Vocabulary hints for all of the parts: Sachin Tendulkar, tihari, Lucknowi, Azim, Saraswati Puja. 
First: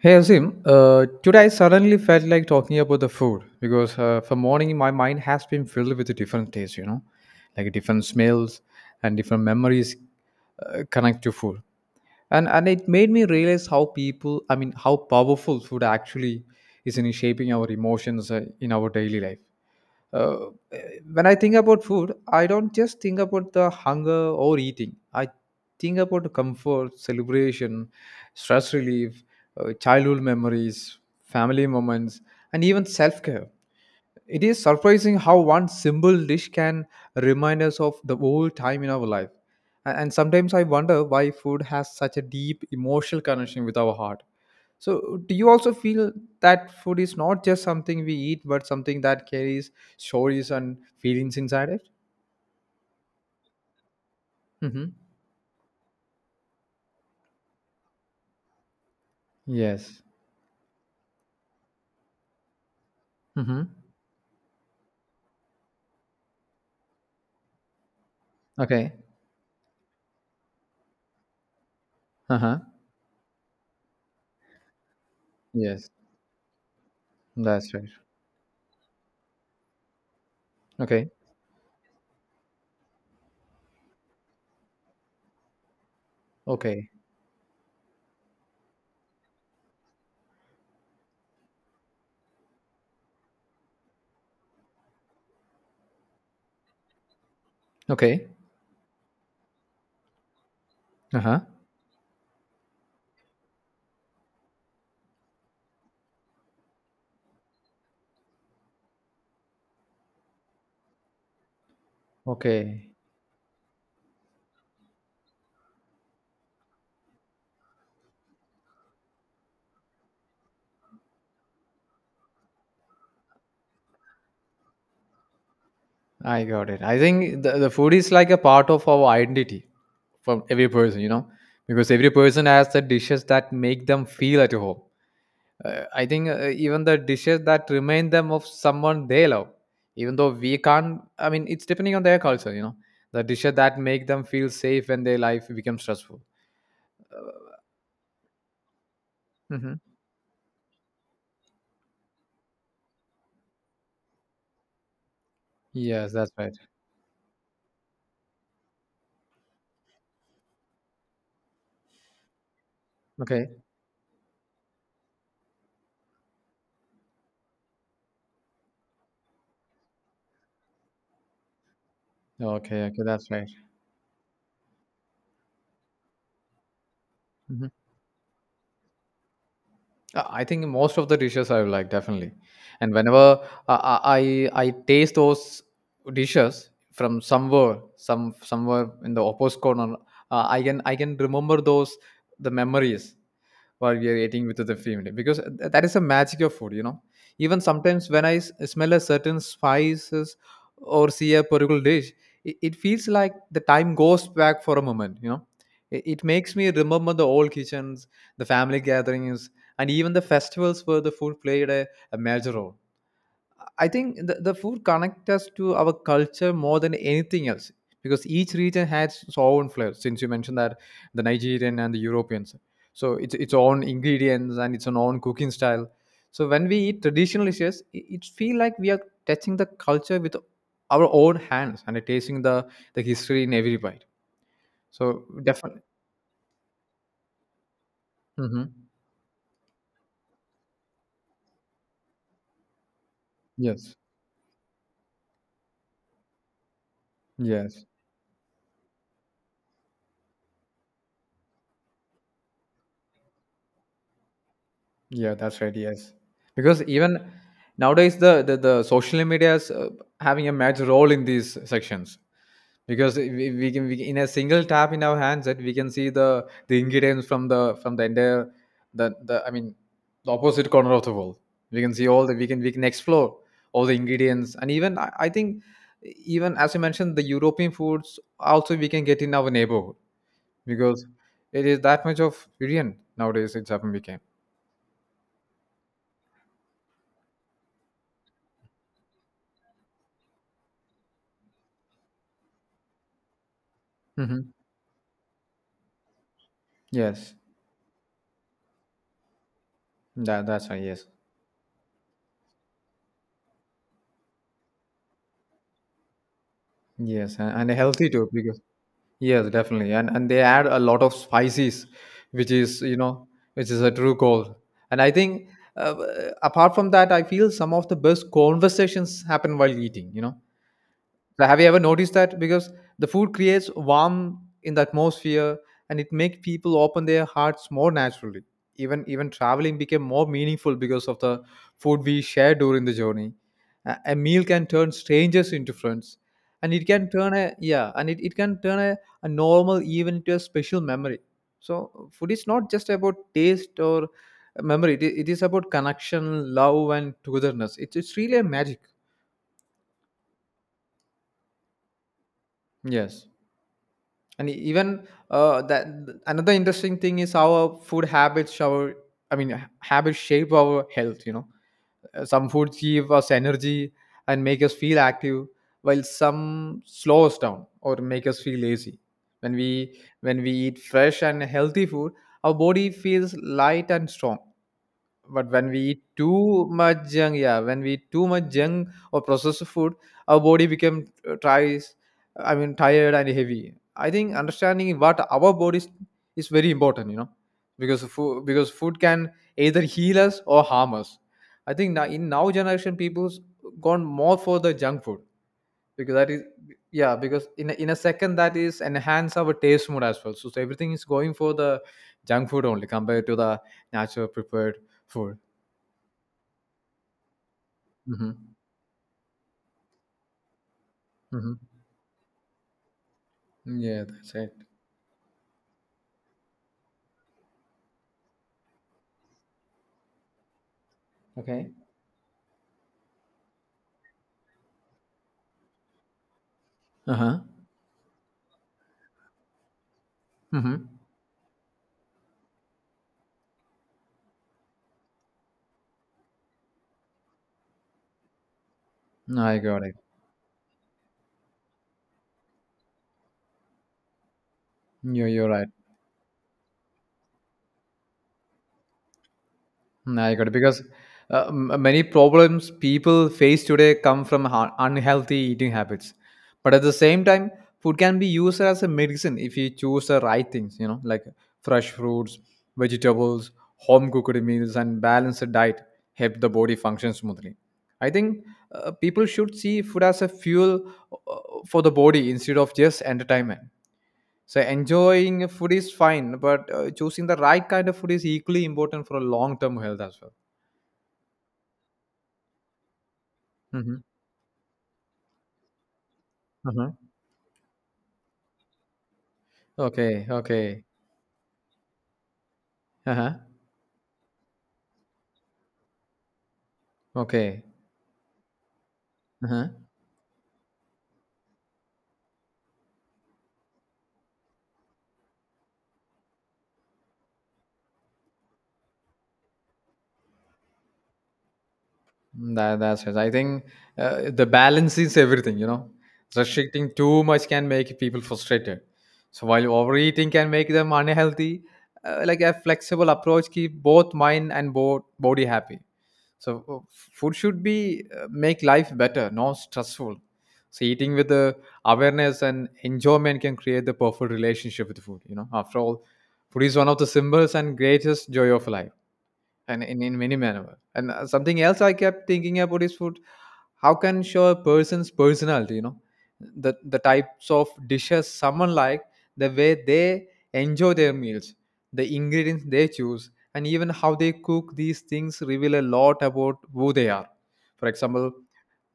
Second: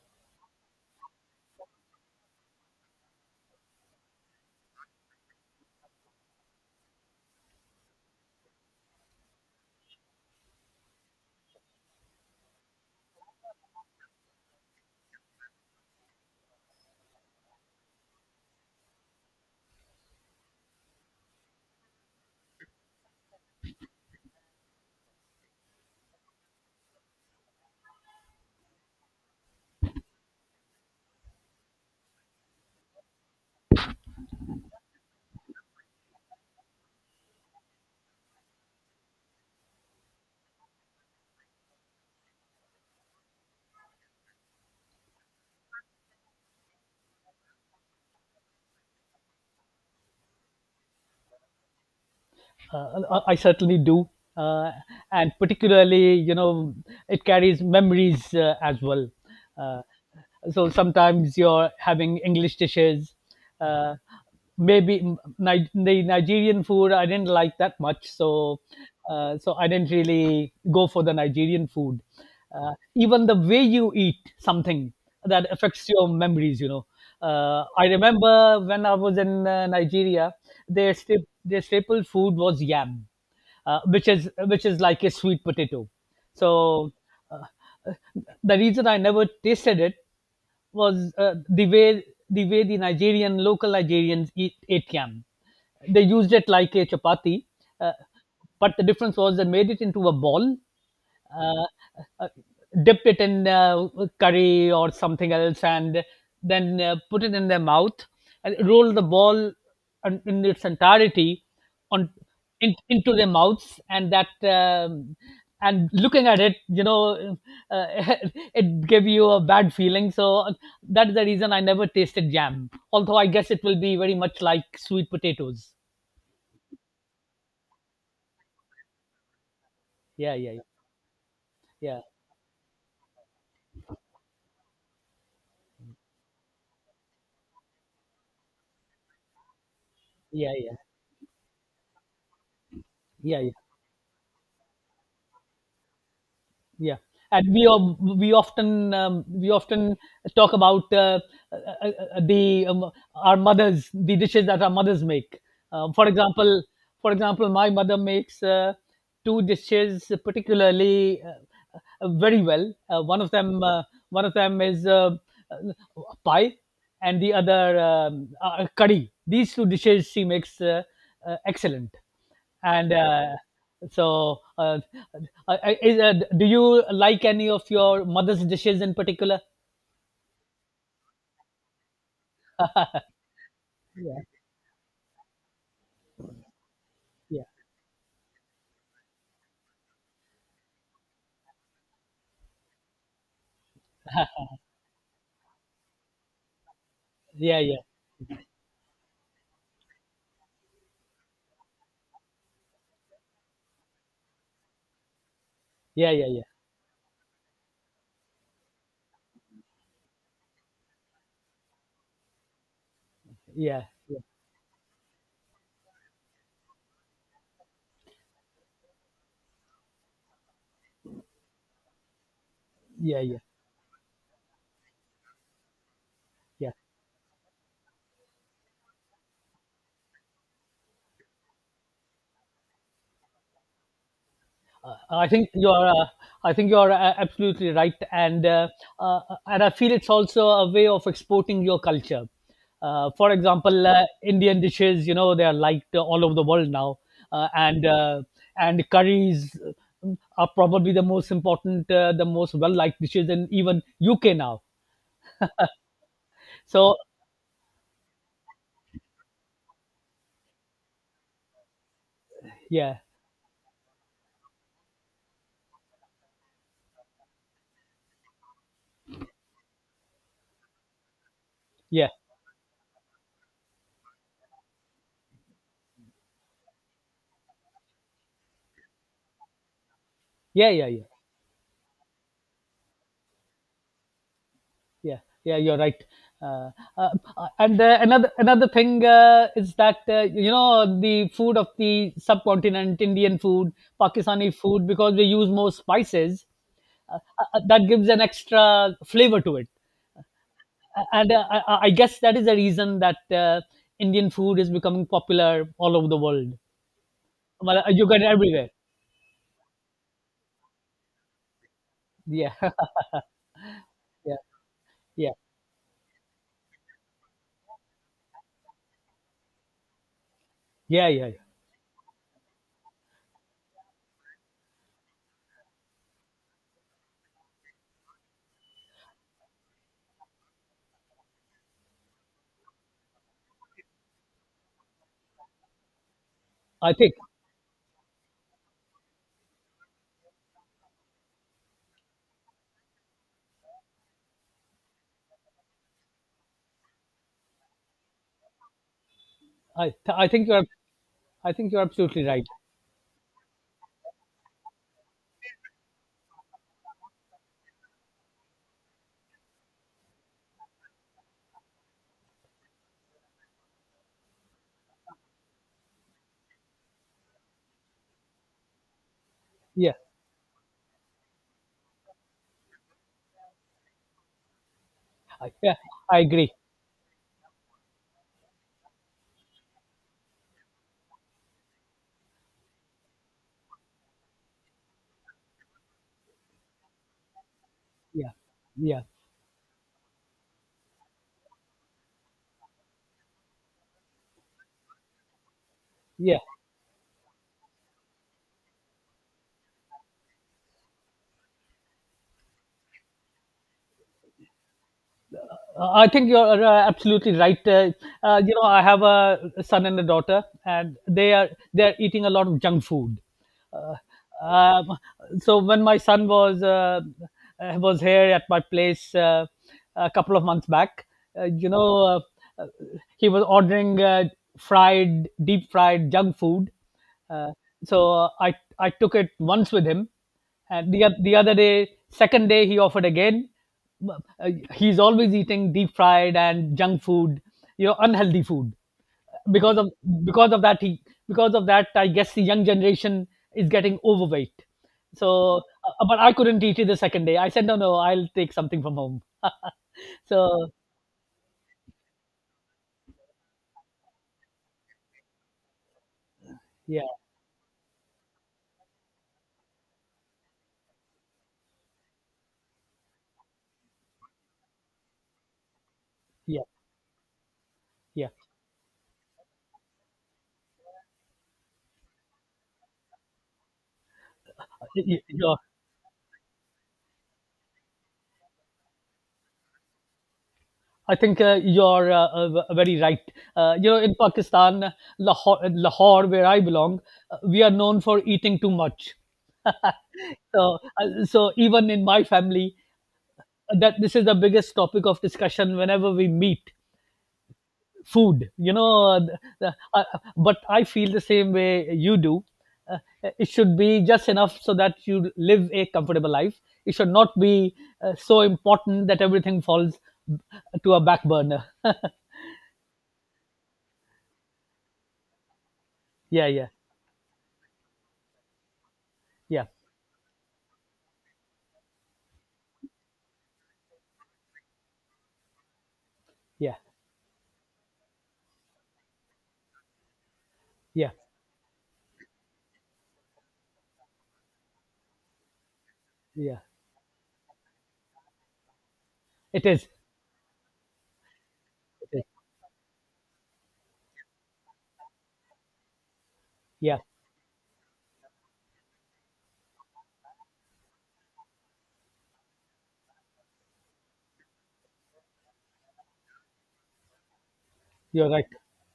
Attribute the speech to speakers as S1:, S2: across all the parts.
S1: Hey Azim, today I suddenly felt like talking about the food because for morning my mind has been filled with different tastes, you know, like different smells and different memories connect to food, and it made me realize how how powerful food actually is in shaping our emotions, in our daily life. Uh, when I think about food, I don't just think about the hunger or eating. I think about comfort, celebration, stress relief, childhood memories, family moments, and even self care. It is surprising how one simple dish can remind us of the whole time in our life. And sometimes I wonder why food has such a deep emotional connection with our heart. So, do you also feel that food is not just something we eat, but something that carries stories and feelings inside it?
S2: I certainly do, uh,
S1: Mm-hmm.
S2: and particularly, you know, it carries memories as well. Uh,
S1: Yes.
S2: so sometimes you're having English dishes.
S1: Mm-hmm.
S2: Uh, maybe the Nigerian food I didn't like that much, so
S1: Okay.
S2: so I didn't really go for the Nigerian food.
S1: Uh-huh.
S2: Even the way you eat something that affects
S1: Yes.
S2: your memories, you know.
S1: That's
S2: I
S1: right.
S2: remember when I was in Nigeria. Their
S1: Okay.
S2: their staple food was yam, which is like a sweet potato.
S1: Okay.
S2: So uh, the reason I never tasted it was the way the way the Nigerian local Nigerians eat ate yam. They used it like a chapati, uh,
S1: Okay.
S2: but the difference was they made it into a ball
S1: Uh-huh.
S2: uh, uh, dip it in curry or something else and then put it in their mouth and roll the ball in its entirety on
S1: Okay.
S2: into their mouths. And that and looking at it, you know, uh, it gave you a bad feeling, so that is the reason I never tasted jam, although I guess it will be very much like sweet potatoes.
S1: I got it. I think the food is like a part of our identity
S2: Yeah,
S1: from
S2: yeah, yeah,
S1: every person, you know, because
S2: yeah,
S1: every person has the dishes that make them feel at home. I think even the dishes that remind them of someone they love, even though
S2: yeah,
S1: we can't, I mean, it's depending on their culture, you know, the
S2: yeah, yeah,
S1: dishes that make them feel safe when their life becomes stressful.
S2: yeah, and we
S1: Hmm.
S2: often talk about uh, the our mothers the dishes that our mothers make, for
S1: Yes, that's right.
S2: example, for example my mother makes two dishes particularly, very well. One of
S1: Okay.
S2: them, one of them is pie, and the other curry. These two dishes she makes excellent.
S1: Okay.
S2: And
S1: Okay. That's right.
S2: so, do you like any of
S1: Mhm.
S2: your mother's dishes in particular?
S1: I think most of the dishes I like definitely, and whenever uh,
S2: Yeah,
S1: I I I taste those dishes from
S2: yeah,
S1: somewhere, somewhere in the opposite corner, I can remember those the memories while we are eating with the family because that is the magic of food, you know.
S2: yeah,
S1: Even
S2: yeah,
S1: sometimes when I smell a certain spices or see a particular dish, it feels like the time goes back for a moment, you know.
S2: yeah,
S1: It
S2: yeah, yeah,
S1: makes me remember the old kitchens, the family gatherings, and even the festivals where the food played a major role.
S2: yeah,
S1: I think
S2: yeah,
S1: the food connect us to our culture more than anything else, because each region has its own flavor. Since you mentioned that the Nigerian and the Europeans, so
S2: yeah,
S1: it's
S2: yeah,
S1: its own ingredients and its own cooking style. So when
S2: yeah.
S1: we eat traditional dishes, it feel like we are touching the culture with our own hands and tasting the history in every bite. So
S2: I think you
S1: definitely,
S2: are. Uh, I think you are absolutely right,
S1: hmm,
S2: uh, and I feel it's also a way of exporting your culture. For example,
S1: yes,
S2: Indian dishes, you know, they are liked all over the world now, uh,
S1: yes.
S2: and uh, and curries uh, are probably the most important, the most well liked dishes in even UK now.
S1: Yeah, that's right. Yes, because
S2: So
S1: even nowadays the social media is, having a major role in these sections,
S2: yeah,
S1: because in a single tap in our hands that we can see the ingredients from the entire the I mean the opposite corner of the world. We can see
S2: yeah,
S1: all the we can explore all the ingredients, and even I think even as you mentioned the European foods also we can get in our neighborhood,
S2: yeah, yeah, yeah,
S1: because it is that much of variant nowadays in Japan became.
S2: yeah, yeah. You're right. uh, uh, and another thing is that you know, the food of the subcontinent, Indian food,
S1: Hmm.
S2: Pakistani food, because we use more spices
S1: Yes.
S2: that gives an extra flavor to it.
S1: That that's right. Yes,
S2: And I I guess that is the reason that Indian food is becoming popular all over the world.
S1: yes, and
S2: Well,
S1: healthy
S2: you get
S1: too
S2: it
S1: because
S2: everywhere.
S1: yes, definitely, and they add a lot of spices, which
S2: Yeah.
S1: is you know which is a true
S2: Yeah,
S1: goal. And I
S2: yeah,
S1: think, uh, apart from that, I feel some of the best conversations happen while eating. You know,
S2: yeah, yeah, yeah.
S1: so have you ever noticed that? Because the food creates warmth in the atmosphere and it makes people open their hearts more naturally. Even traveling became more meaningful because of the food we share during the journey. A meal can turn strangers into friends. And it
S2: i
S1: can
S2: think
S1: turn a yeah, and it can turn a normal even into a special memory. So food is not just about taste or memory, it is about connection, love and togetherness. It's really a magic.
S2: i I think you're I think you're absolutely right.
S1: Yes. And even that another interesting thing is how our food habits, our habits shape our health. You know, some foods give us energy and make us feel active, while some slow us down or make us feel lazy. When we
S2: Yeah.
S1: when we eat fresh and healthy food, our body feels light and strong, but
S2: I,
S1: when
S2: yeah
S1: we eat
S2: I agree.
S1: too much junk or processed food our body become, tries I mean tired and heavy. I think understanding what our bodies is very important, you know, because
S2: Yeah,
S1: food
S2: yeah,
S1: can either heal us or harm us. I think now generation people's gone more for the junk food, because that
S2: yeah.
S1: is, yeah, because in in a second that is enhance our taste mood as well, so, so everything is going for the junk food only compared to the natural prepared food.
S2: I think you're absolutely right. Uh,
S1: Mm-hmm.
S2: uh, you know, I have a son and a daughter, and
S1: Mm-hmm.
S2: they are eating a lot of junk food. Uh,
S1: Yeah, that's it.
S2: Um, so when my son was here at my place a couple of months back, you
S1: Okay.
S2: know, uh, uh, he was ordering fried, deep fried junk food.
S1: Uh-huh.
S2: Uh, so I took it once with him,
S1: Mm-hmm.
S2: and the other day, second day, he offered again. He's always eating deep fried and junk food, you know, unhealthy food
S1: I
S2: because
S1: got
S2: of
S1: it.
S2: because of that he because of that I guess the young generation is getting overweight.
S1: You're
S2: So
S1: right.
S2: but I couldn't eat it the second day. I said, no, no, I'll take something from home.
S1: Mm, I got it
S2: So
S1: because many problems people face today come from unhealthy eating habits. But at the
S2: yeah,
S1: same time, food can be used as a medicine if you choose the right things, you know, like fresh fruits, vegetables, home cooked meals, and balanced diet help the
S2: yeah,
S1: body function smoothly. I
S2: yeah.
S1: think people should see food as a fuel uh, for the body instead of just entertainment. So
S2: Y- y-
S1: enjoying
S2: you're-
S1: food is fine, but choosing the right kind of food is equally important for a long-term health as well.
S2: I think you're very right. Uh, you know,
S1: Mhm.
S2: in Pakistan, lahore, Lahore where I
S1: Uh-huh.
S2: belong, we are known for eating too much.
S1: Okay,
S2: So
S1: okay.
S2: so even in my family
S1: Uh-huh.
S2: that this is the biggest topic of discussion whenever we meet
S1: Okay.
S2: food, you know,
S1: Uh-huh.
S2: but I feel the same way you do. Uh, it should be just enough so that you live a comfortable life. It should not be so important that everything falls uh, to a back burner.
S1: Mm, that that's it. I think the balance is everything, you know.
S2: Yeah, yeah,
S1: Restricting too much can make people frustrated. So while
S2: yeah,
S1: overeating can make them unhealthy, like a flexible approach keep both mind and body happy. So
S2: yeah,
S1: food should be make life better, not stressful. So
S2: yeah,
S1: eating with the awareness and enjoyment can create the perfect relationship with food. You know, after all,
S2: yeah.
S1: food is one of the symbols and greatest joy of life,
S2: It
S1: and
S2: is,
S1: in many manner. And something else I
S2: it is.
S1: kept thinking about is food how can show a person's personality, you know, the
S2: Yeah,
S1: types of dishes someone like, the way they enjoy their meals, the ingredients they choose, and even how they cook these things reveal a lot about who they are. For
S2: you're
S1: example,
S2: right.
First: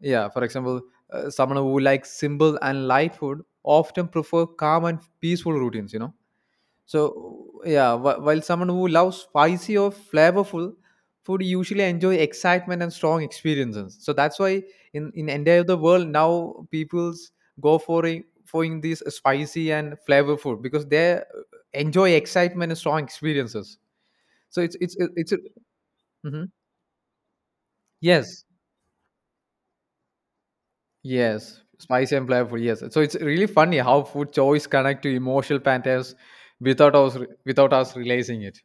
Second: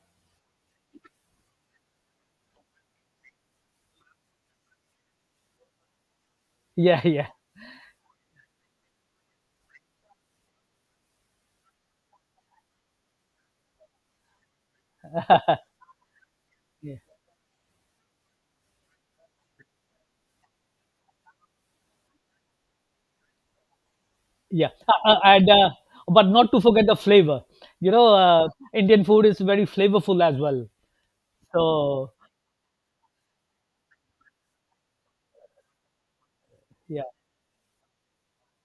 S1: yeah, for example, someone who likes simple and light food often prefer calm and peaceful routines, you know,
S2: Yeah, yeah,
S1: so yeah, while someone who loves spicy or flavorful food usually enjoy excitement and strong experiences. So that's why in entire the world now
S2: yeah,
S1: people's go for for in these spicy and flavor food because they, enjoy excitement and strong experiences. So
S2: yeah.
S1: it's it's it's a,
S2: And but
S1: hmm,
S2: not to forget the flavor, you know.
S1: yes,
S2: Uh, Indian food is very flavorful as well.
S1: yes,
S2: So
S1: spicy and flavorful, yes. So it's really funny how food choice connect to emotional patterns without
S2: yeah.
S1: us without us realizing it.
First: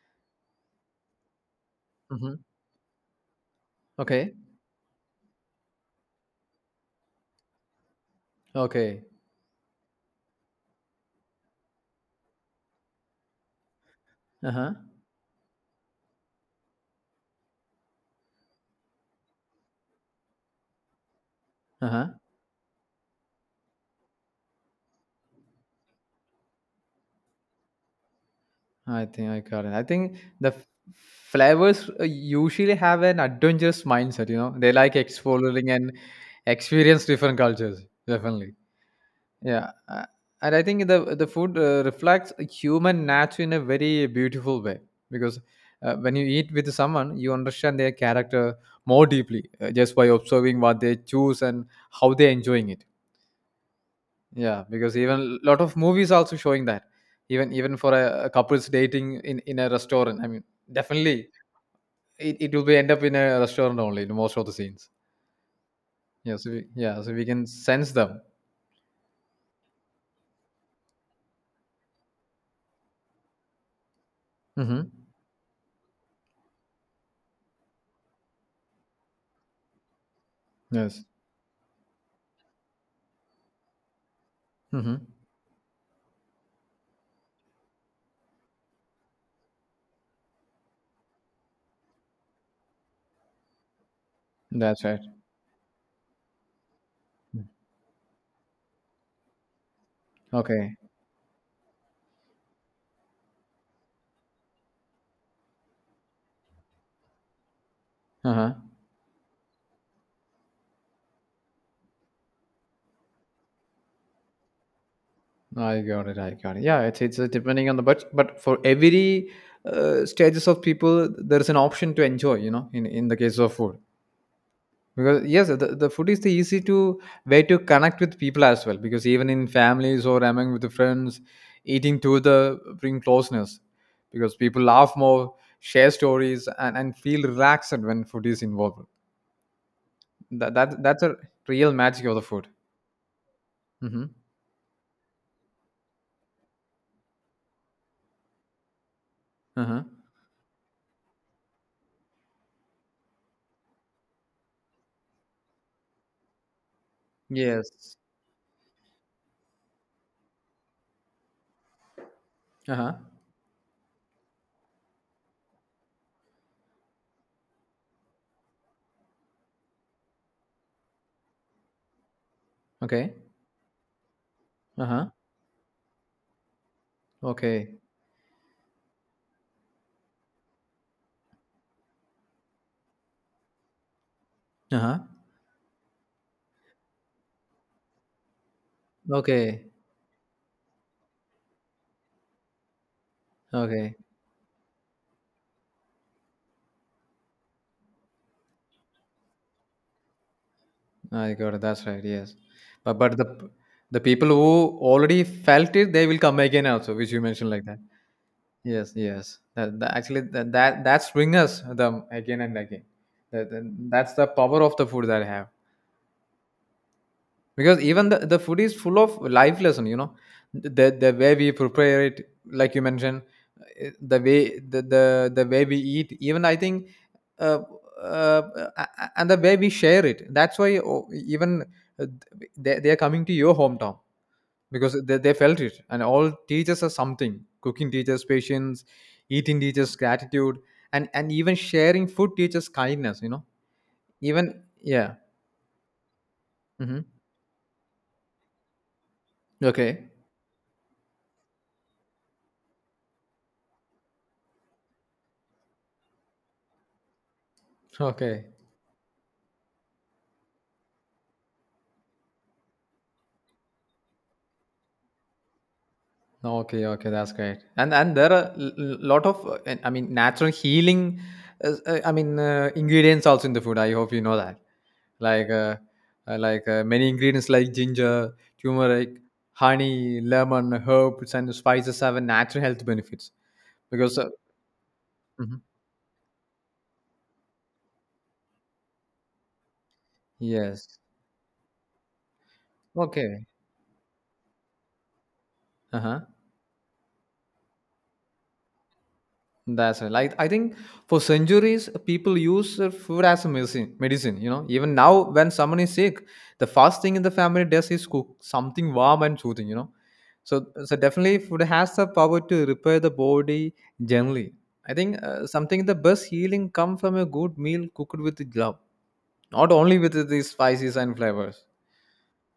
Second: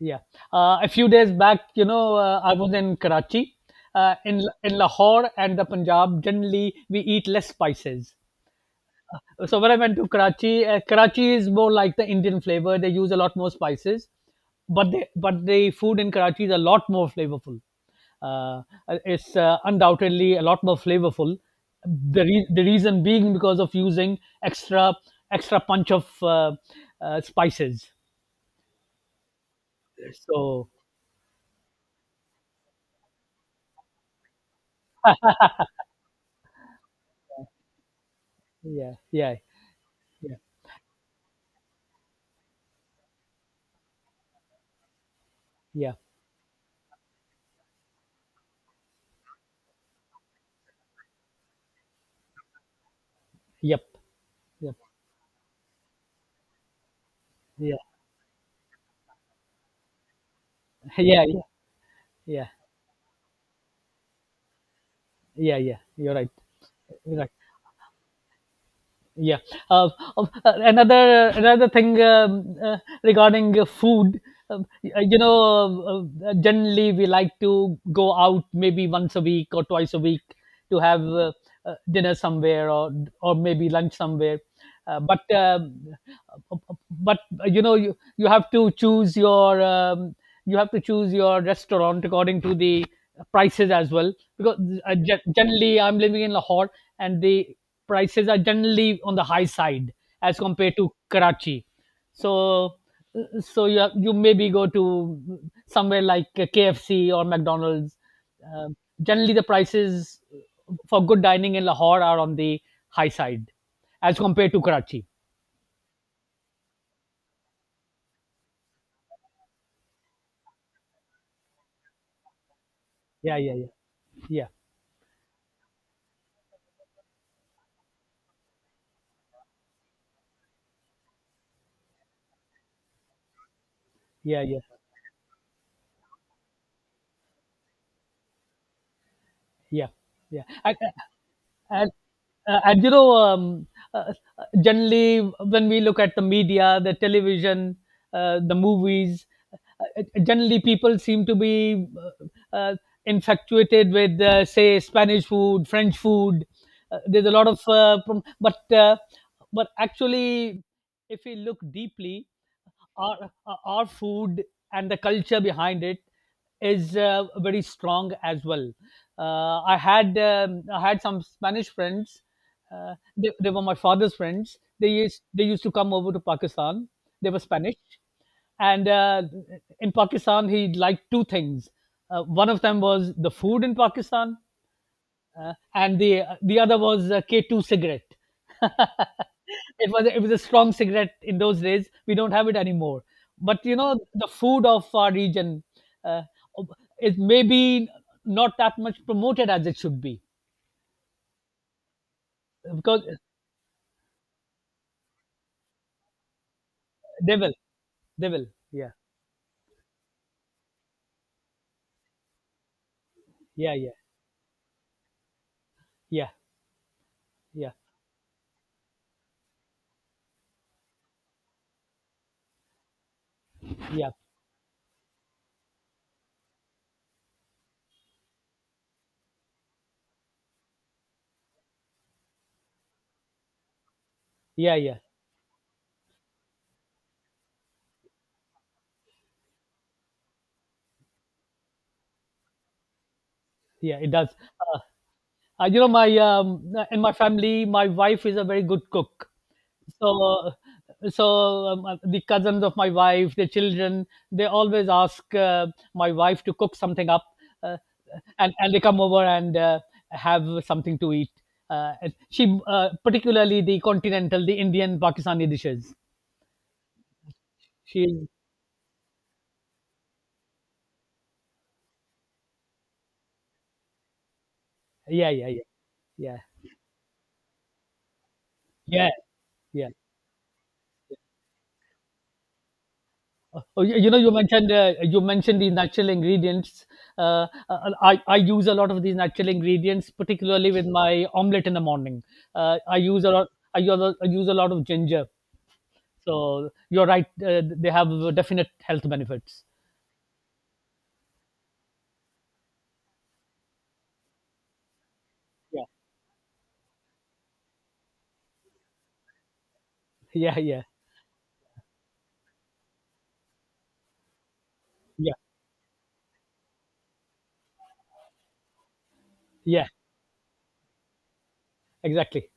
S2: Yeah. A few days back, you know,
S1: Hmm.
S2: I was in Karachi,
S1: Okay,
S2: in Lahore and the Punjab. Generally, we eat less spices.
S1: okay,
S2: So when I went to Karachi, Karachi is more like the Indian flavor. They use a lot more spices,
S1: uh huh.
S2: but the food in Karachi is a lot more flavorful. Uh, it's undoubtedly a lot more flavorful.
S1: Uh-huh.
S2: The reason being because of using extra extra punch of spices.
S1: I think I got it. I think the
S2: So
S1: flavors usually have an adventurous mindset, you know. They like exploring and experience different cultures, definitely.
S2: yeah, yeah,
S1: Yeah.
S2: yeah.
S1: And I think the food reflects human nature in a very beautiful way, because
S2: Yeah.
S1: when you eat with someone, you understand their character more deeply, just by observing what they choose and how they're enjoying it.
S2: Yep.
S1: Yeah,
S2: Yep.
S1: because even a lot of movies also showing that. Even
S2: Yeah.
S1: even for a couples dating in a restaurant. I mean,
S2: Yeah,
S1: definitely
S2: yeah, yeah,
S1: it will be end up in a restaurant only in most of the scenes.
S2: yeah, yeah. You're right.
S1: Yeah, so
S2: You're
S1: we
S2: right.
S1: can sense them.
S2: Yeah. Uh, another thing regarding food.
S1: Mm-hmm.
S2: You know, generally we like to go out maybe once a week or twice a week to have
S1: Yes.
S2: dinner somewhere, or maybe lunch somewhere. Uh,
S1: Mm-hmm.
S2: but um, but you know, you have to choose your restaurant according to the prices as well, because
S1: That's right.
S2: generally I'm living in Lahore, and the prices are generally on the high side as
S1: Okay.
S2: compared to Karachi. So so you maybe go to somewhere like KFC or McDonald's.
S1: Uh-huh.
S2: Um, generally, the prices for good dining in Lahore are on the high side as compared to Karachi.
S1: I got it. I got it. Yeah, it's depending on the budget, but for every stages of people, there is an option to enjoy. You know, in the
S2: Yeah,
S1: case of
S2: yeah, yeah,
S1: food,
S2: yeah,
S1: because yes, the food is the easy to way to connect with people as well. Because even in families or among with the friends, eating together bring closeness. Because
S2: yeah, yeah,
S1: people laugh more, share stories, and feel relaxed when food is involved.
S2: yeah, yeah.
S1: That's a real
S2: And
S1: magic of the food.
S2: and you know,
S1: Mm-hmm.
S2: uh, generally when we look at the media, the television, the movies,
S1: Uh huh.
S2: generally people seem to be uh, uh, infatuated with say Spanish food, French food. Uh, there's a lot of
S1: Yes.
S2: but actually, if we look deeply,
S1: Uh huh.
S2: our our food and the culture behind it is very strong as well. I had some Spanish friends.
S1: Okay.
S2: They were my father's friends.
S1: Uh huh.
S2: They used to come over to Pakistan. They were Spanish,
S1: Okay.
S2: and in Pakistan he liked two things. One of them was the food in Pakistan,
S1: Uh huh.
S2: and the other was K2 cigarette.
S1: Okay.
S2: It was it was a strong cigarette in those days. We don't have it anymore. But you
S1: Okay.
S2: know, the food of our region uh, is maybe not that much promoted as it should be,
S1: I got it. That's right. Yes, but
S2: because
S1: the people who already felt it, they will come again also, which you
S2: they
S1: mentioned
S2: will
S1: like that.
S2: they will. Yeah,
S1: Yes, yes. That, that actually that that That's bring us them again and again. That, that-
S2: yeah, yeah,
S1: that's the power of the food that I have,
S2: yeah, yeah,
S1: because even the food is full of life lesson. The way we prepare it, like you mentioned,
S2: yeah,
S1: the way the way we eat, even I think uh, uh, and the way we share it, that's why, oh, even uh, they are coming to your hometown
S2: yeah, yeah.
S1: because they felt it, and all teaches us something. Cooking teaches patience, eating teaches gratitude, and even sharing food teaches kindness.
S2: Yeah, it does.
S1: Even
S2: Uh,
S1: yeah.
S2: You know, my in
S1: Hmm.
S2: my family, my wife is a very good cook.
S1: Okay,
S2: So, so the cousins of my wife, the children, they always ask my wife to cook something up, uh,
S1: okay.
S2: and they come over and have something to eat. And she particularly the continental, the Indian, Pakistani dishes.
S1: Okay, okay, that's great. And
S2: She,
S1: there are lot of I mean natural healing. I mean ingredients also in the food. I hope you know that.
S2: yeah, yeah,
S1: Like
S2: yeah,
S1: uh,
S2: yeah,
S1: like many ingredients like ginger,
S2: yeah,
S1: turmeric,
S2: yeah.
S1: honey, lemon, herbs, and spices have a natural health benefits.
S2: Oh, you
S1: Because.
S2: know, you
S1: Mhm.
S2: mentioned the natural ingredients. I use a lot of these natural ingredients, particularly with
S1: Yes.
S2: my omelette in the morning. I use a
S1: Okay.
S2: lot. I use a lot of ginger.
S1: Uh huh.
S2: So you're right. They have definite health benefits.
S1: That's right. Like I think for centuries people use food as a medicine. Medicine, you know. Even now, when someone
S2: Yeah,
S1: is sick, the first thing in the family does is cook something warm and soothing. You know.
S2: yeah,
S1: So
S2: yeah,
S1: so definitely food has the power to repair the body generally. I think
S2: yeah,
S1: something the best healing come from a good meal cooked with love, not
S2: yeah.
S1: only with the spices and flavors.
S2: Exactly,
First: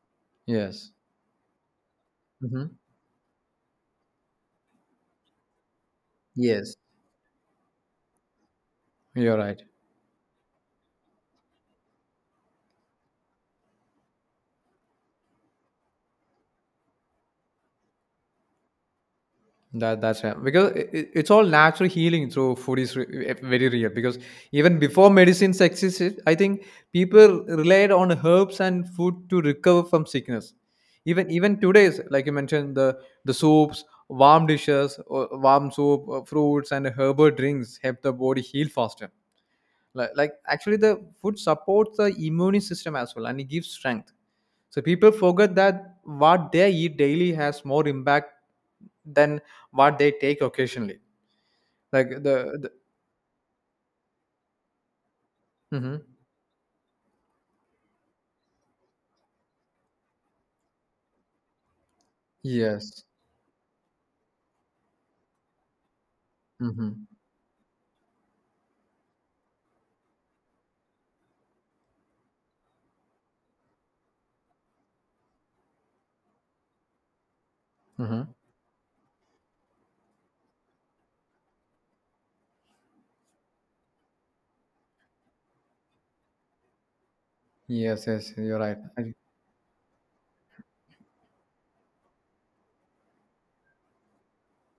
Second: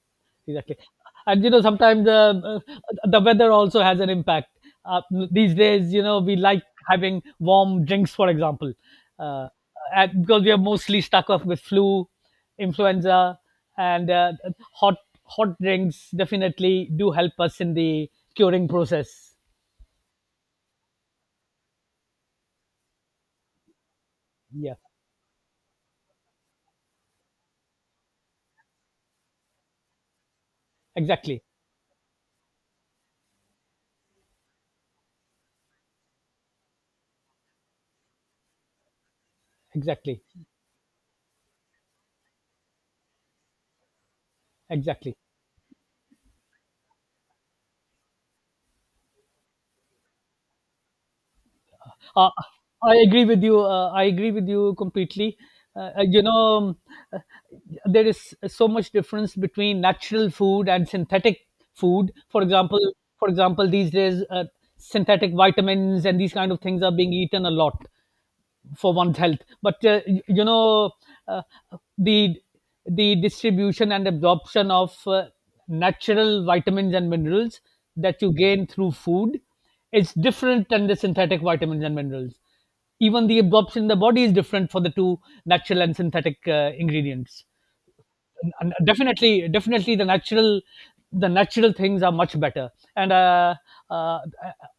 S2: exactly.
S1: Yes.
S2: And you know, sometimes
S1: Hmm.
S2: the weather also has an impact. Uh, these days, you know, we like
S1: Yes.
S2: having warm drinks, for example,
S1: You're
S2: uh,
S1: right.
S2: and because we are mostly stuck off with flu, influenza, and hot hot drinks definitely do help us in the curing process.
S1: That that's right. Because it's all natural healing through food is very real. Because
S2: Yeah,
S1: even before medicines existed, I think people relied on herbs and food to recover from sickness. Even
S2: exactly,
S1: today's, like you mentioned, the soups, warm dishes, or warm soup, fruits, and herbal drinks help the body heal faster.
S2: exactly,
S1: Like actually, the food supports the immune system as well, and it gives strength. So people
S2: exactly.
S1: forget that what they eat daily has more impact than what they take occasionally. Like
S2: Uh,
S1: the
S2: I agree with you. I agree with you completely. Uh,
S1: hmm.
S2: uh, you know, uh, there is so much difference between natural food and synthetic food. For example,
S1: Yes.
S2: these days, synthetic vitamins and these kind of things are
S1: Hmm.
S2: being eaten a lot for one's health. But you know, uh, the the distribution and absorption of natural vitamins and minerals
S1: Hmm.
S2: that you gain through food is different than the synthetic vitamins and minerals. Even the absorption in the body is different for the two, natural and synthetic ingredients.
S1: Yes, yes, you're
S2: And
S1: right.
S2: definitely the natural things are much better, and uh,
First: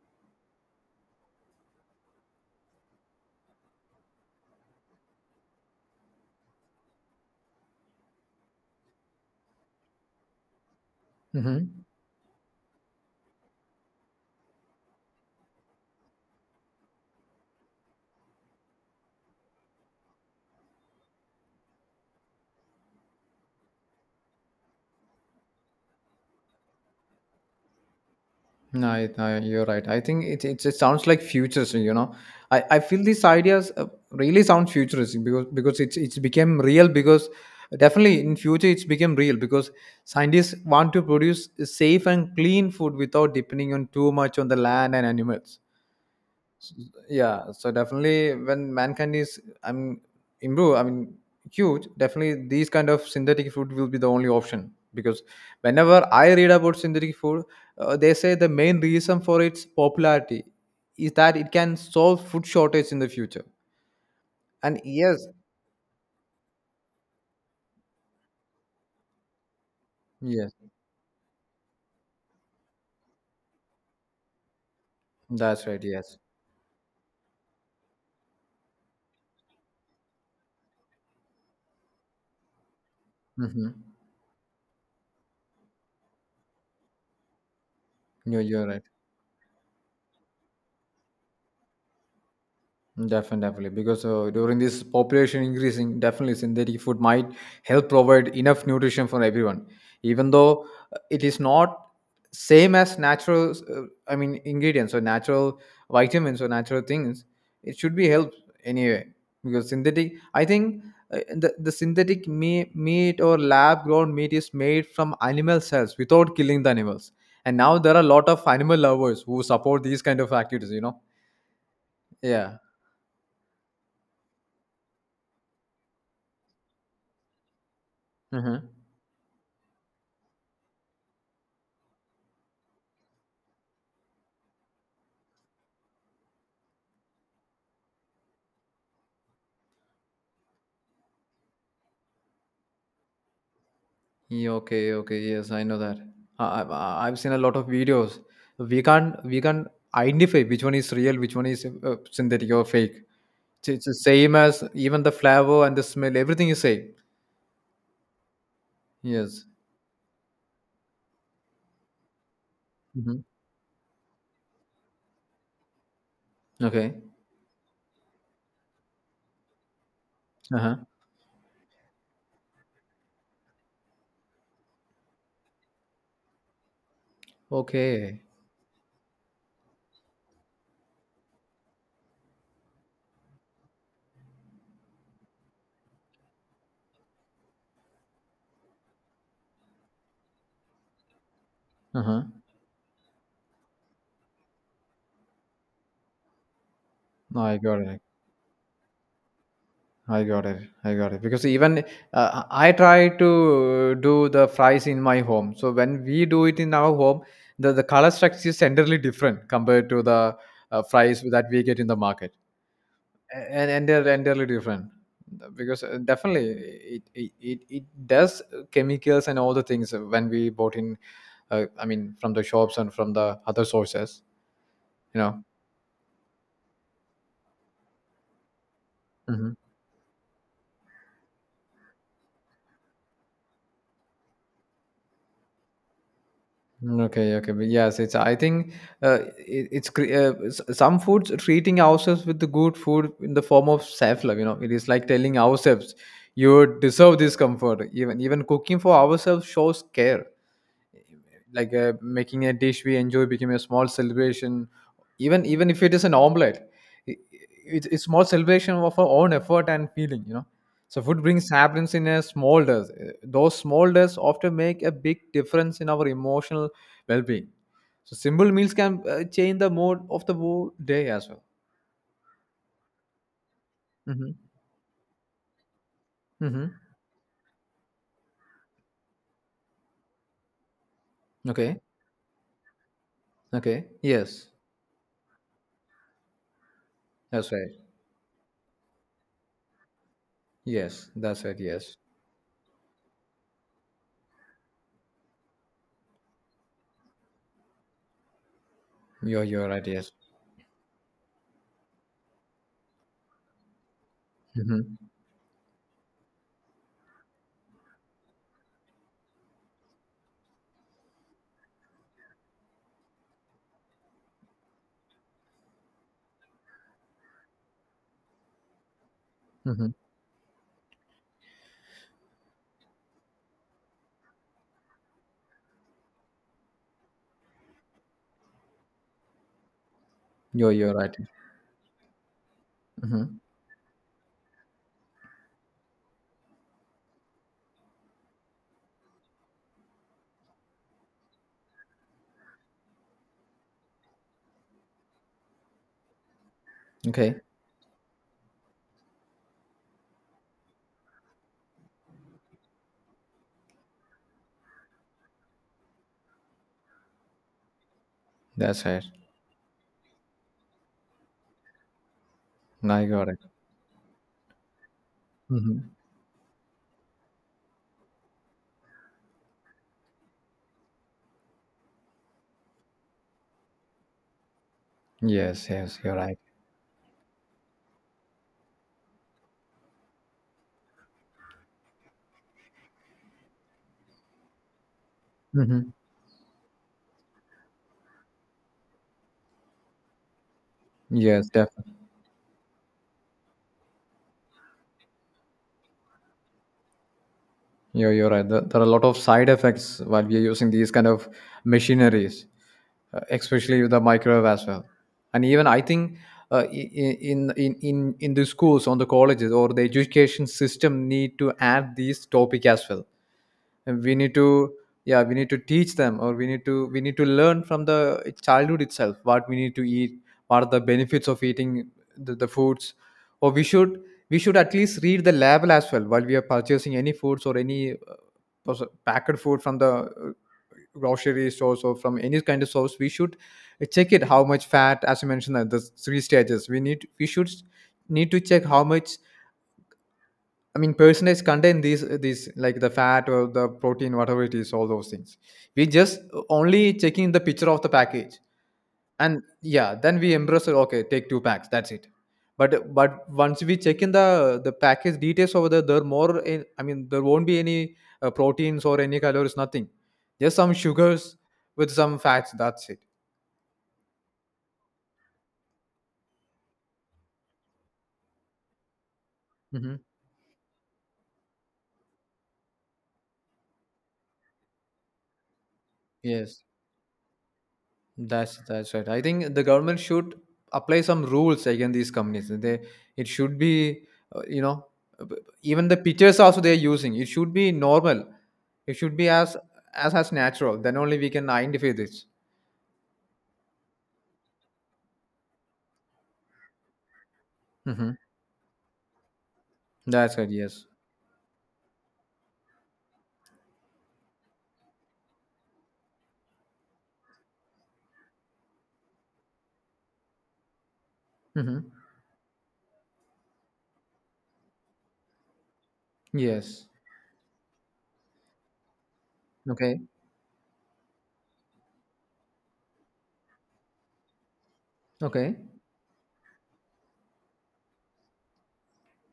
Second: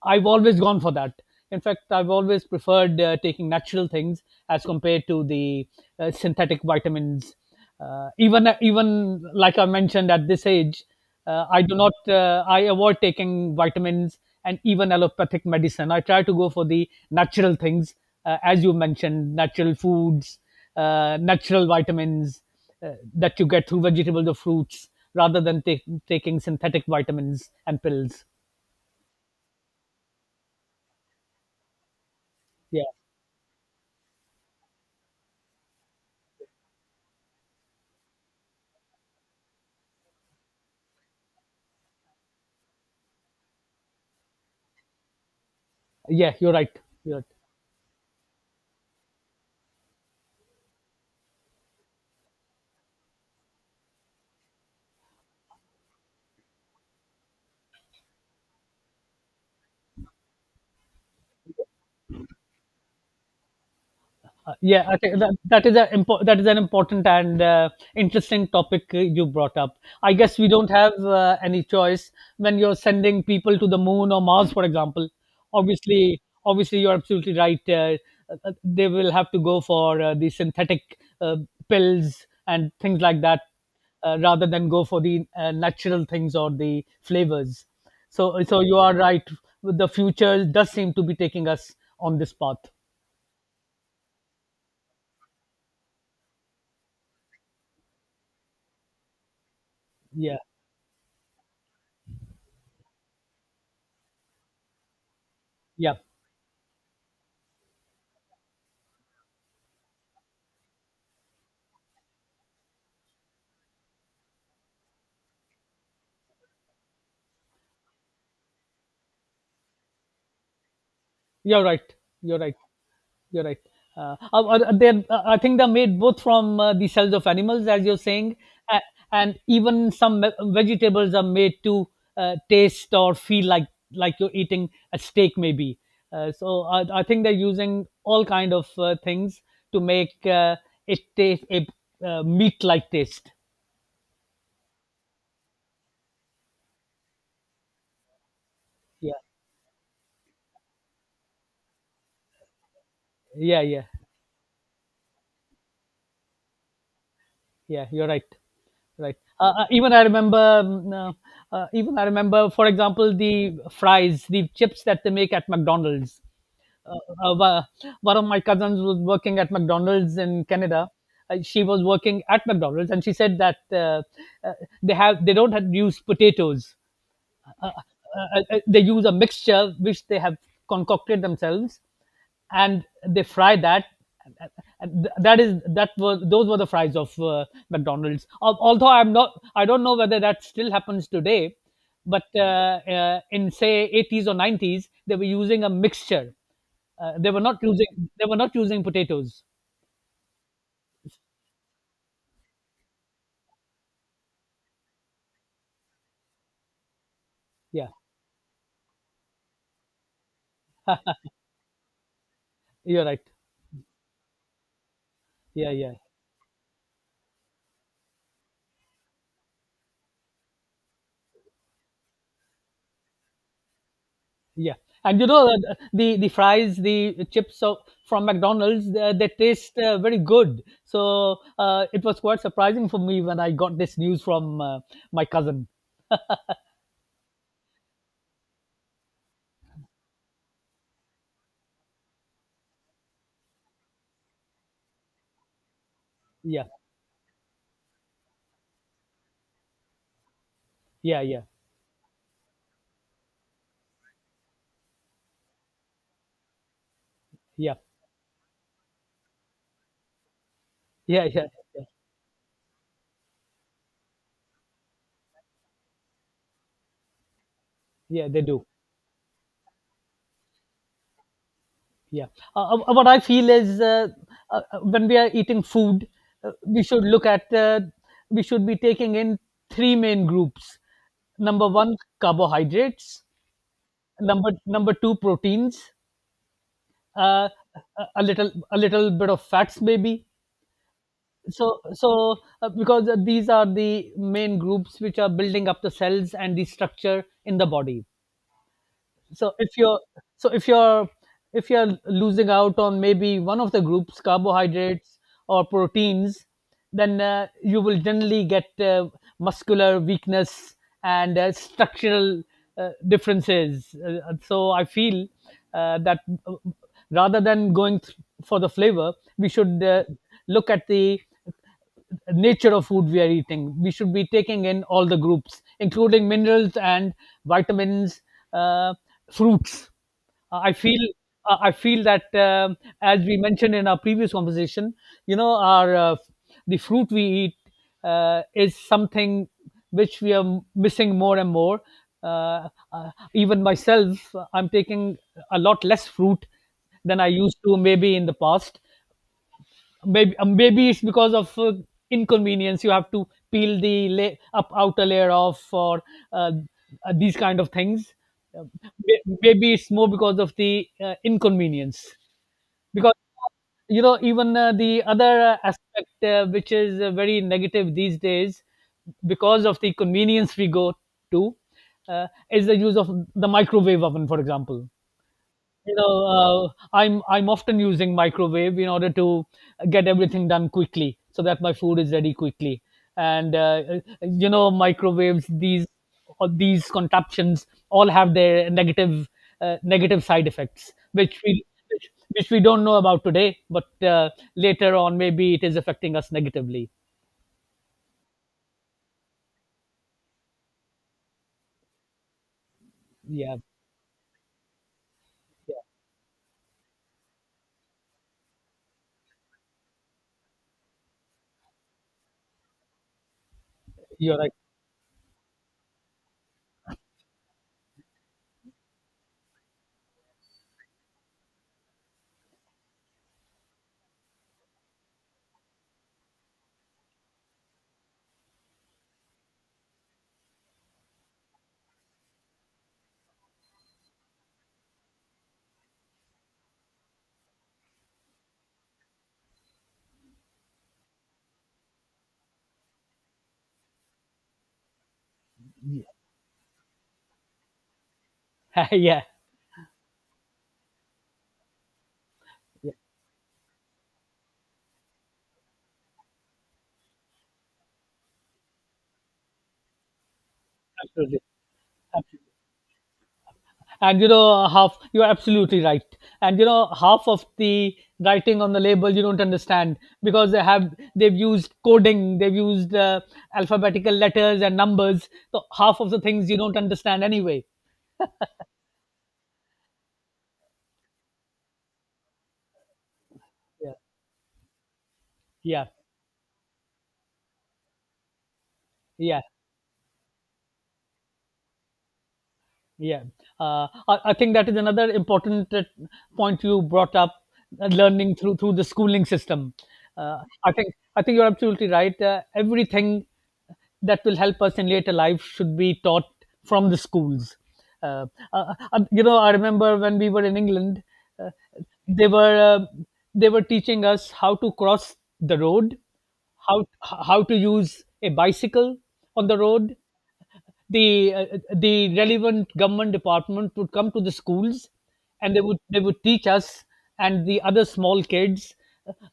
S2: I've always gone for that. In fact, I've always preferred taking natural things as compared to the synthetic vitamins. Uh, even like I mentioned, at this age, I do
S1: Mm-hmm.
S2: not I avoid taking vitamins, and even allopathic medicine I try to go for the natural things, as you mentioned, natural foods, natural vitamins, that you get through vegetables or fruits, rather than taking synthetic vitamins and pills.
S1: No, you're right. I think it sounds like futuristic. You know, I
S2: Yeah,
S1: feel these ideas really sound futuristic, because it's became real. Because definitely in future it's become real, because scientists want to produce safe and clean food without depending on too much on the land and animals.
S2: yeah, you're right. You're right.
S1: Yeah. So definitely when mankind is, I'm improve, I mean, huge, definitely these kind of synthetic food will be the only option, because whenever I read about synthetic food, they say the main reason for its popularity is that it can solve food shortage in the future. And
S2: Yeah, I think
S1: yes,
S2: that is an important and interesting topic you brought up. I guess we
S1: yes,
S2: don't have any choice when you're sending people to the moon or Mars, for example.
S1: that's right. Yes.
S2: Obviously, you're absolutely right. They will have to go for the synthetic uh, pills and things like that,
S1: Hmm.
S2: rather than go for the natural things or the flavors.
S1: You
S2: So,
S1: you're
S2: you
S1: right.
S2: are right. The future does seem to be taking us on this path.
S1: Definitely. Because during this population increasing, definitely synthetic food might help provide enough nutrition for everyone. Even
S2: Yeah,
S1: though it is not same as natural, I mean ingredients, or natural
S2: yeah.
S1: vitamins, or natural things, it should be helped anyway. Because synthetic, I think the synthetic meat, meat or lab grown meat is made from animal cells without killing the animals. And now there are a lot of animal lovers who support these kind of activities. You know?
S2: You're right. You're right.
S1: Yeah.
S2: You're right. I think they're made both from the cells of animals, as you're saying,
S1: Mm-hmm.
S2: uh, and even some vegetables are made to taste or feel like you're eating a steak, maybe. So I think they're using all kind of things to make it taste a meat-like taste.
S1: Yeah, okay, okay, yes, I know that. I've seen a lot of videos. We
S2: Yeah,
S1: can't we can't identify which one is real, which one is synthetic or fake.
S2: yeah, yeah.
S1: It's the same as even the flavor and the smell. Everything is same.
S2: Yeah, you're right. Right.
S1: Yes.
S2: Even I remember um, uh, even I remember, for example,
S1: Hmm.
S2: the fries, the chips that they make at McDonald's. uh,
S1: Okay.
S2: uh, wa- one of my cousins was working at McDonald's in
S1: Uh huh.
S2: Canada. She was working at McDonald's, and she said that uh, they don't have, use potatoes. uh,
S1: Okay.
S2: uh, uh, they use a mixture which they have concocted themselves, and they fry that. And that is that was those were the fries of McDonald's. Although I don't know whether that still happens today,
S1: Uh huh.
S2: but in say 80s or 90s they were using a mixture. uh, they were
S1: I
S2: not
S1: got
S2: using
S1: it.
S2: they were not using potatoes.
S1: I got it. I got it. Because even I try to do the fries in my home. So when we do it in our home, the
S2: Yeah,
S1: color structure is entirely different compared to the fries that we get in the market.
S2: you're right.
S1: And they're entirely different.
S2: Yeah,
S1: Because
S2: yeah.
S1: definitely it does chemicals and all the things when we bought in, I mean, from the shops and from the other sources,
S2: Yeah,
S1: you
S2: and you
S1: know.
S2: know, the fries, the chips of, from McDonald's, they
S1: Mm-hmm.
S2: taste very good. So it was quite surprising for me when I got this news from my cousin.
S1: Okay, okay, but yes, it's, I think it, it's cre- s- some foods treating ourselves with the good food in the form of self-love. You know, it is like telling ourselves,
S2: Yeah,
S1: "You deserve this comfort." Even cooking for ourselves shows care,
S2: yeah, yeah,
S1: like making a dish we enjoy became a small celebration, even if it is an omelette. it,
S2: yeah,
S1: it's small celebration of our own effort and feeling, you know. So food
S2: yeah, yeah,
S1: brings
S2: yeah,
S1: happiness in a small does, those small does often make a big difference in our emotional well-being. So
S2: yeah. They
S1: simple
S2: do.
S1: meals can change the mood of the whole day as well.
S2: Yeah. What I feel is,
S1: Hmm.
S2: when we are eating food, uh,
S1: Hmm.
S2: we should look at uh, we should be taking in three main groups. Number
S1: Okay,
S2: one, carbohydrates.
S1: okay. Yes,
S2: Number two, proteins, uh,
S1: that's right.
S2: a little bit of fats maybe.
S1: Yes, that's right.
S2: so
S1: Yes,
S2: so uh, because uh, these are the main groups which are building up the cells and the structure in the body. so
S1: you're
S2: if
S1: right.
S2: you're
S1: Yes.
S2: so if you're if you're losing out on maybe one of the groups,
S1: Hmm.
S2: carbohydrates or proteins, then you will generally get muscular weakness and structural differences. So I feel that, uh, rather than going for the flavor, we should
S1: Hmm.
S2: look at the nature of food we are eating. We should be taking in all the groups, including minerals and vitamins, uh, fruits. Uh,
S1: you're
S2: I
S1: you're
S2: feel
S1: right.
S2: I feel that, as we
S1: Hmm.
S2: mentioned in our previous conversation, you know, our the fruit we eat is something which we are missing more and more. Even myself, I'm taking a lot less fruit than I
S1: Okay,
S2: used to, maybe in the past. Maybe it's because of inconvenience. You have to peel the up outer layer off, or uh, these kind of things. Uh,
S1: that's right.
S2: Maybe it's more because of the inconvenience,
S1: I
S2: because
S1: got it.
S2: you know, even the other
S1: Hmm.
S2: aspect, which is very negative these days, because of the convenience we go to, uh, is the use of the microwave oven, for example.
S1: Yes,
S2: You
S1: yes,
S2: know,
S1: you're right.
S2: I'm often using microwave in order to get everything done quickly so that my food is ready quickly, and you know, microwaves these
S1: Hmm.
S2: all these contraptions all have their negative side effects,
S1: Yes, definitely.
S2: which, which we don't know about today, but later on maybe it is affecting us negatively.
S1: You're right. There are a lot of side effects while we are using these kind of machineries,
S2: Yeah,
S1: especially with the microwave as well. And even
S2: yeah,
S1: I think in, in the schools, on the colleges, or the education system need to add these topic as well. And we need
S2: you're right.
S1: to, yeah, we need to teach them, or we need to learn from the childhood itself what we need to eat, what are the benefits of eating the foods. Or we should, we should at least read the label as well while we are purchasing any foods or any packed food from the grocery stores or from any kind of source. We should check it how much fat, as you mentioned, the three stages, we should need to check how much, I mean, personalized contain these like the fat or the protein, whatever it is, all those things. We just only checking the picture of the package,
S2: Yeah,
S1: and yeah, then we embrace it. Okay, take two packs. That's it.
S2: yeah,
S1: But once we check in the package details over there, there more. In, I mean, there won't be any proteins or any calories, nothing. Just some sugars
S2: absolutely.
S1: with some fats. That's it.
S2: And you know, half you're absolutely right. And you know, half of the writing on the label you don't
S1: Hmm.
S2: understand, because they've used coding, they've used alphabetical letters and numbers, so half of the things you
S1: Yes.
S2: don't understand anyway.
S1: That's right. I think the government should apply some rules against these companies. They, it should
S2: Yeah,
S1: be you know, b-
S2: yeah,
S1: even the pictures also they are using. It should be normal. It should be
S2: yeah.
S1: as as natural. Then only we can identify this.
S2: Yeah, I think that is another important point you brought up:
S1: Hmm.
S2: learning through the schooling system.
S1: That's
S2: Uh,
S1: right.
S2: I
S1: Yes.
S2: think I think you're absolutely right. Everything that will help us in later life should be taught from the schools. Uh, you know, I remember when we were in England, uh,
S1: Hmm.
S2: they were uh, they were teaching us how to cross the road,
S1: Yes.
S2: how to use a bicycle on the road.
S1: Okay.
S2: The relevant government department would come to the schools,
S1: Okay.
S2: and they would teach us and the other small kids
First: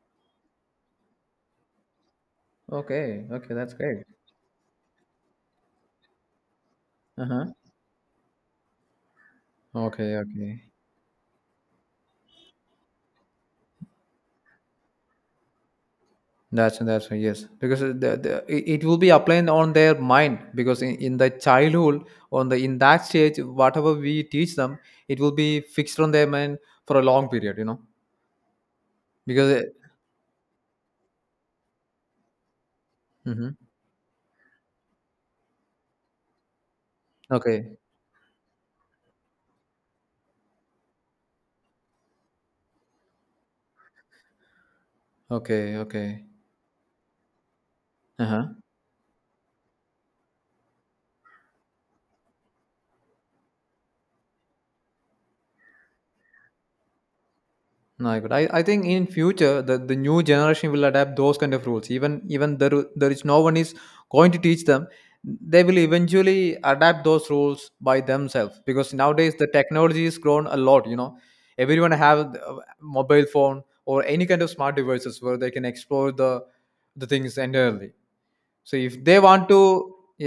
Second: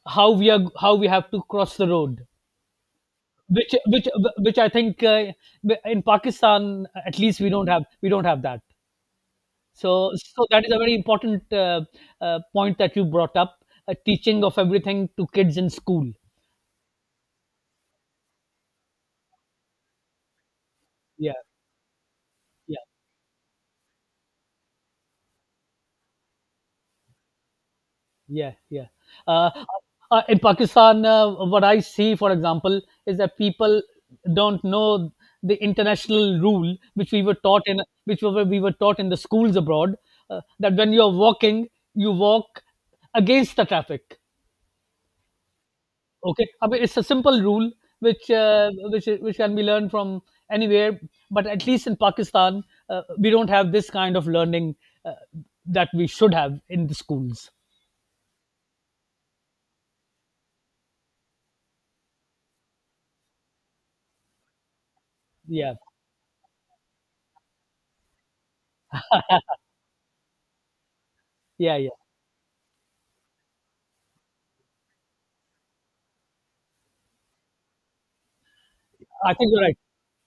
S2: how we have to cross the road,
S1: Okay. Okay. That's
S2: which
S1: great.
S2: which which I think, in Pakistan at
S1: Uh
S2: least,
S1: huh.
S2: we don't have that. so
S1: Okay.
S2: so
S1: Okay.
S2: that is a very important, point that you brought up, a teaching of everything to kids in school.
S1: That's yes, because it it will be applied on their mind, because in the
S2: Yeah,
S1: childhood, on the in
S2: yeah.
S1: that stage whatever we teach them, it will be fixed on their mind for a long period, you know.
S2: Yeah, yeah.
S1: Because
S2: Uh, in Pakistan, what I see, for example, is that
S1: hmm.
S2: people don't know the international rule, which we were taught
S1: Okay,
S2: in, which we were taught in the schools abroad, that when you're walking, you walk against the traffic.
S1: okay, okay.
S2: Okay, I mean it's a simple rule
S1: Uh
S2: which
S1: huh.
S2: uh, which which can be learned from anywhere, but at least in Pakistan, we don't have this kind of learning uh, that we should have in the schools.
S1: No, I could. I think in future the new generation will adapt those kind of rules. Even there, there is no one is going to teach them. They
S2: Yeah,
S1: will eventually adapt those rules by themselves, because nowadays the technology is grown a lot. You know,
S2: yeah,
S1: everyone
S2: yeah.
S1: have a mobile phone or any kind of smart devices where they can explore the things entirely. So if they
S2: I
S1: want
S2: think
S1: to,
S2: you're right.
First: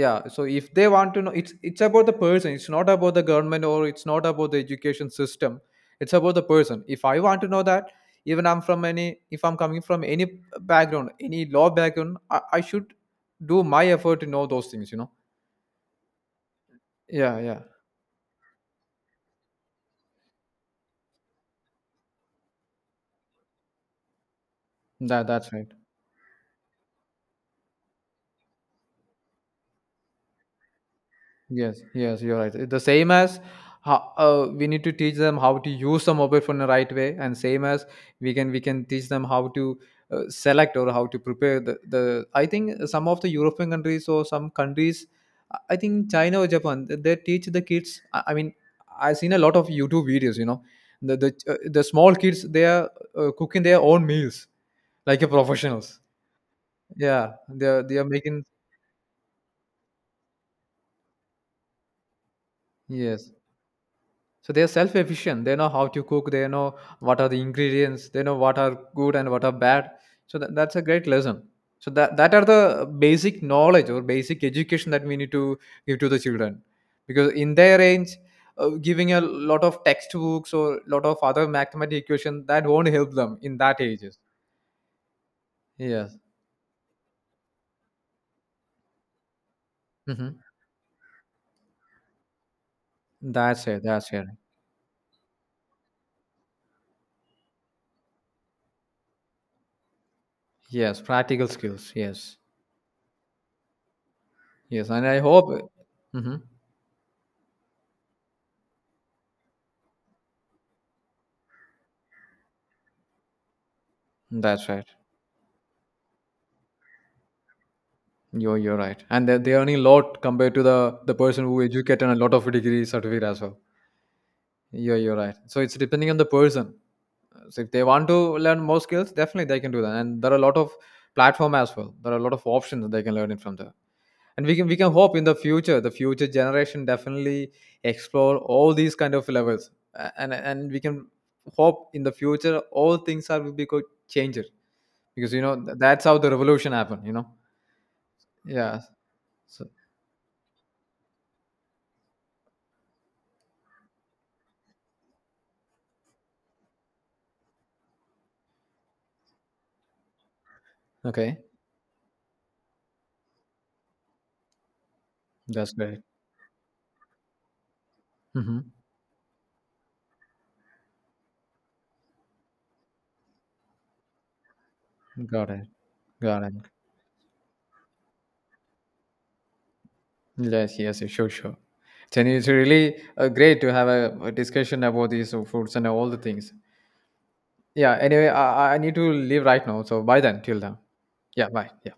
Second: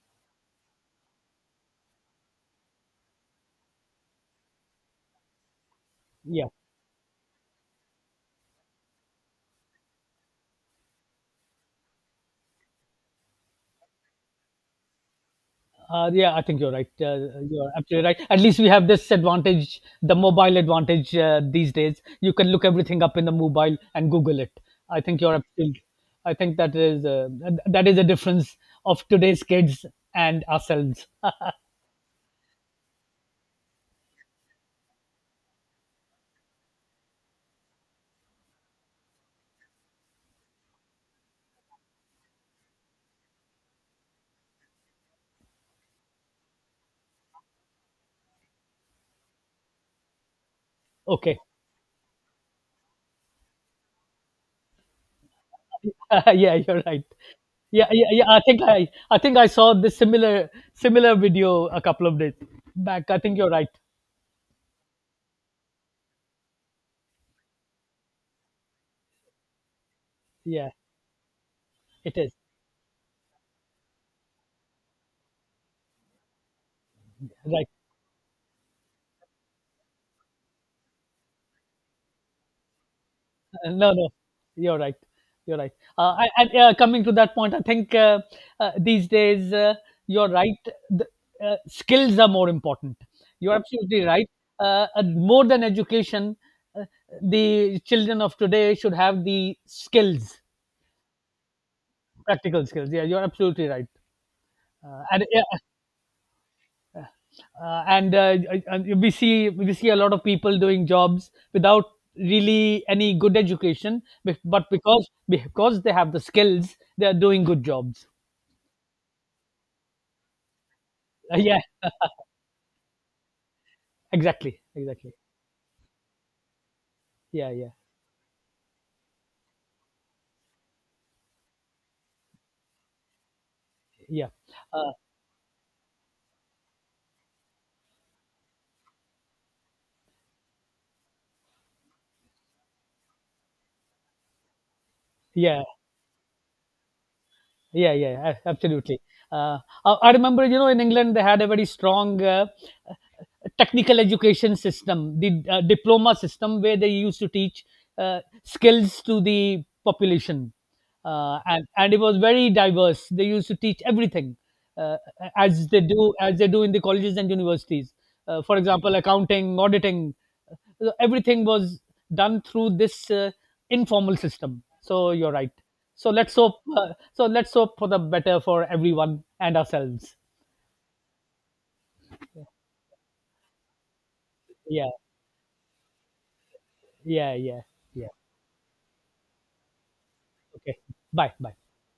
S1: yeah, so if they want to know, it's about the person, it's not about the government or it's not about the education system. It's about the
S2: Yeah.
S1: person. If I want to know that, even I'm from any if I'm coming from any background, any law background, I should do my effort to know those things, you know.
S2: Yeah, I think you're right.
S1: Yeah, yeah,
S2: You're absolutely right. At least we have this advantage, the mobile advantage, these days. You can look everything up in the mobile and Google it. I think
S1: that
S2: you're
S1: that's right.
S2: absolutely. I think that is that is a difference of today's kids and ourselves.
S1: Yes, yes, you're right. The same as how, we need to teach them how to use the mobile phone the right way, and same as we can teach them how to select or how to prepare the, the. I think some of the European countries or some countries, I think China or Japan, they teach the kids. I mean, I've seen a lot of YouTube videos. You know,
S2: Okay.
S1: the small kids they are cooking their own meals like a professionals.
S2: Yeah, you're right.
S1: Yeah, they are
S2: Yeah,
S1: they
S2: yeah,
S1: are
S2: yeah. I
S1: making.
S2: think I, I think I saw this similar video a couple of days back. I
S1: Yes.
S2: think you're right.
S1: So they're self-efficient. They know how to cook. They know what are the ingredients. They know what are good and what are bad. So that,
S2: Yeah,
S1: that's a great lesson. So that
S2: it is
S1: that are the basic knowledge or basic education that we need to give to the children, because in
S2: right.
S1: their age, giving a lot of textbooks or lot of other mathematical equation that won't help them in that
S2: No, no,
S1: ages.
S2: you're right. You're right. Uh,
S1: Yes.
S2: I, and coming to that point, I think, these days, you're
S1: Hmm.
S2: right. The, skills are more important. You're
S1: That's it.
S2: absolutely
S1: That's it.
S2: right. And more than education, uh, the children of today should have the skills,
S1: Yes. Practical skills. Yes.
S2: practical skills. Yeah, you're absolutely right.
S1: Yes. And I
S2: And yeah,
S1: hope. Hmm.
S2: uh, and uh, and we see a lot of people doing jobs without really any good education, be- but
S1: That's right.
S2: because they have the skills, they are doing good jobs.
S1: You're right, and they earning a lot compared to the person who
S2: Yeah,
S1: educated and a lot of degree certificate as well.
S2: exactly,
S1: Yeah,
S2: exactly.
S1: you're right. So it's depending on the person.
S2: Yeah,
S1: So if
S2: yeah,
S1: they want to learn more skills, definitely they can do that. And there are a lot of platform as well. There are a lot of options that they can learn it from there.
S2: yeah.
S1: And we can
S2: uh,
S1: hope in the future generation definitely explore all these kind of levels. And we can hope in the future all things are will be good changes, because you know
S2: yeah.
S1: that's how the revolution happened. You know.
S2: Yeah, yeah,
S1: Yeah.
S2: absolutely. Uh,
S1: So
S2: I remember, you know, in England they had a very strong technical education system, the diploma system, where they used to teach skills to the population,
S1: okay,
S2: and it was very diverse. They used to teach everything, uh, as
S1: that's
S2: they
S1: great.
S2: do as they do in the colleges and universities. For
S1: Mm-hmm.
S2: example, accounting, auditing, so everything was done through this informal system. So you're
S1: Got
S2: right.
S1: it.
S2: So let's
S1: Got it.
S2: hope. So let's hope for the better for everyone and ourselves.
S1: Yes, yes, yes, sure, sure. Then it's really great to have a discussion
S2: Yeah,
S1: about these foods and all the things.
S2: yeah, yeah,
S1: Yeah,
S2: yeah.
S1: anyway, I need to leave right now. So bye then, till then.
S2: Okay. Bye,
S1: Yeah,
S2: bye.
S1: bye. Yeah.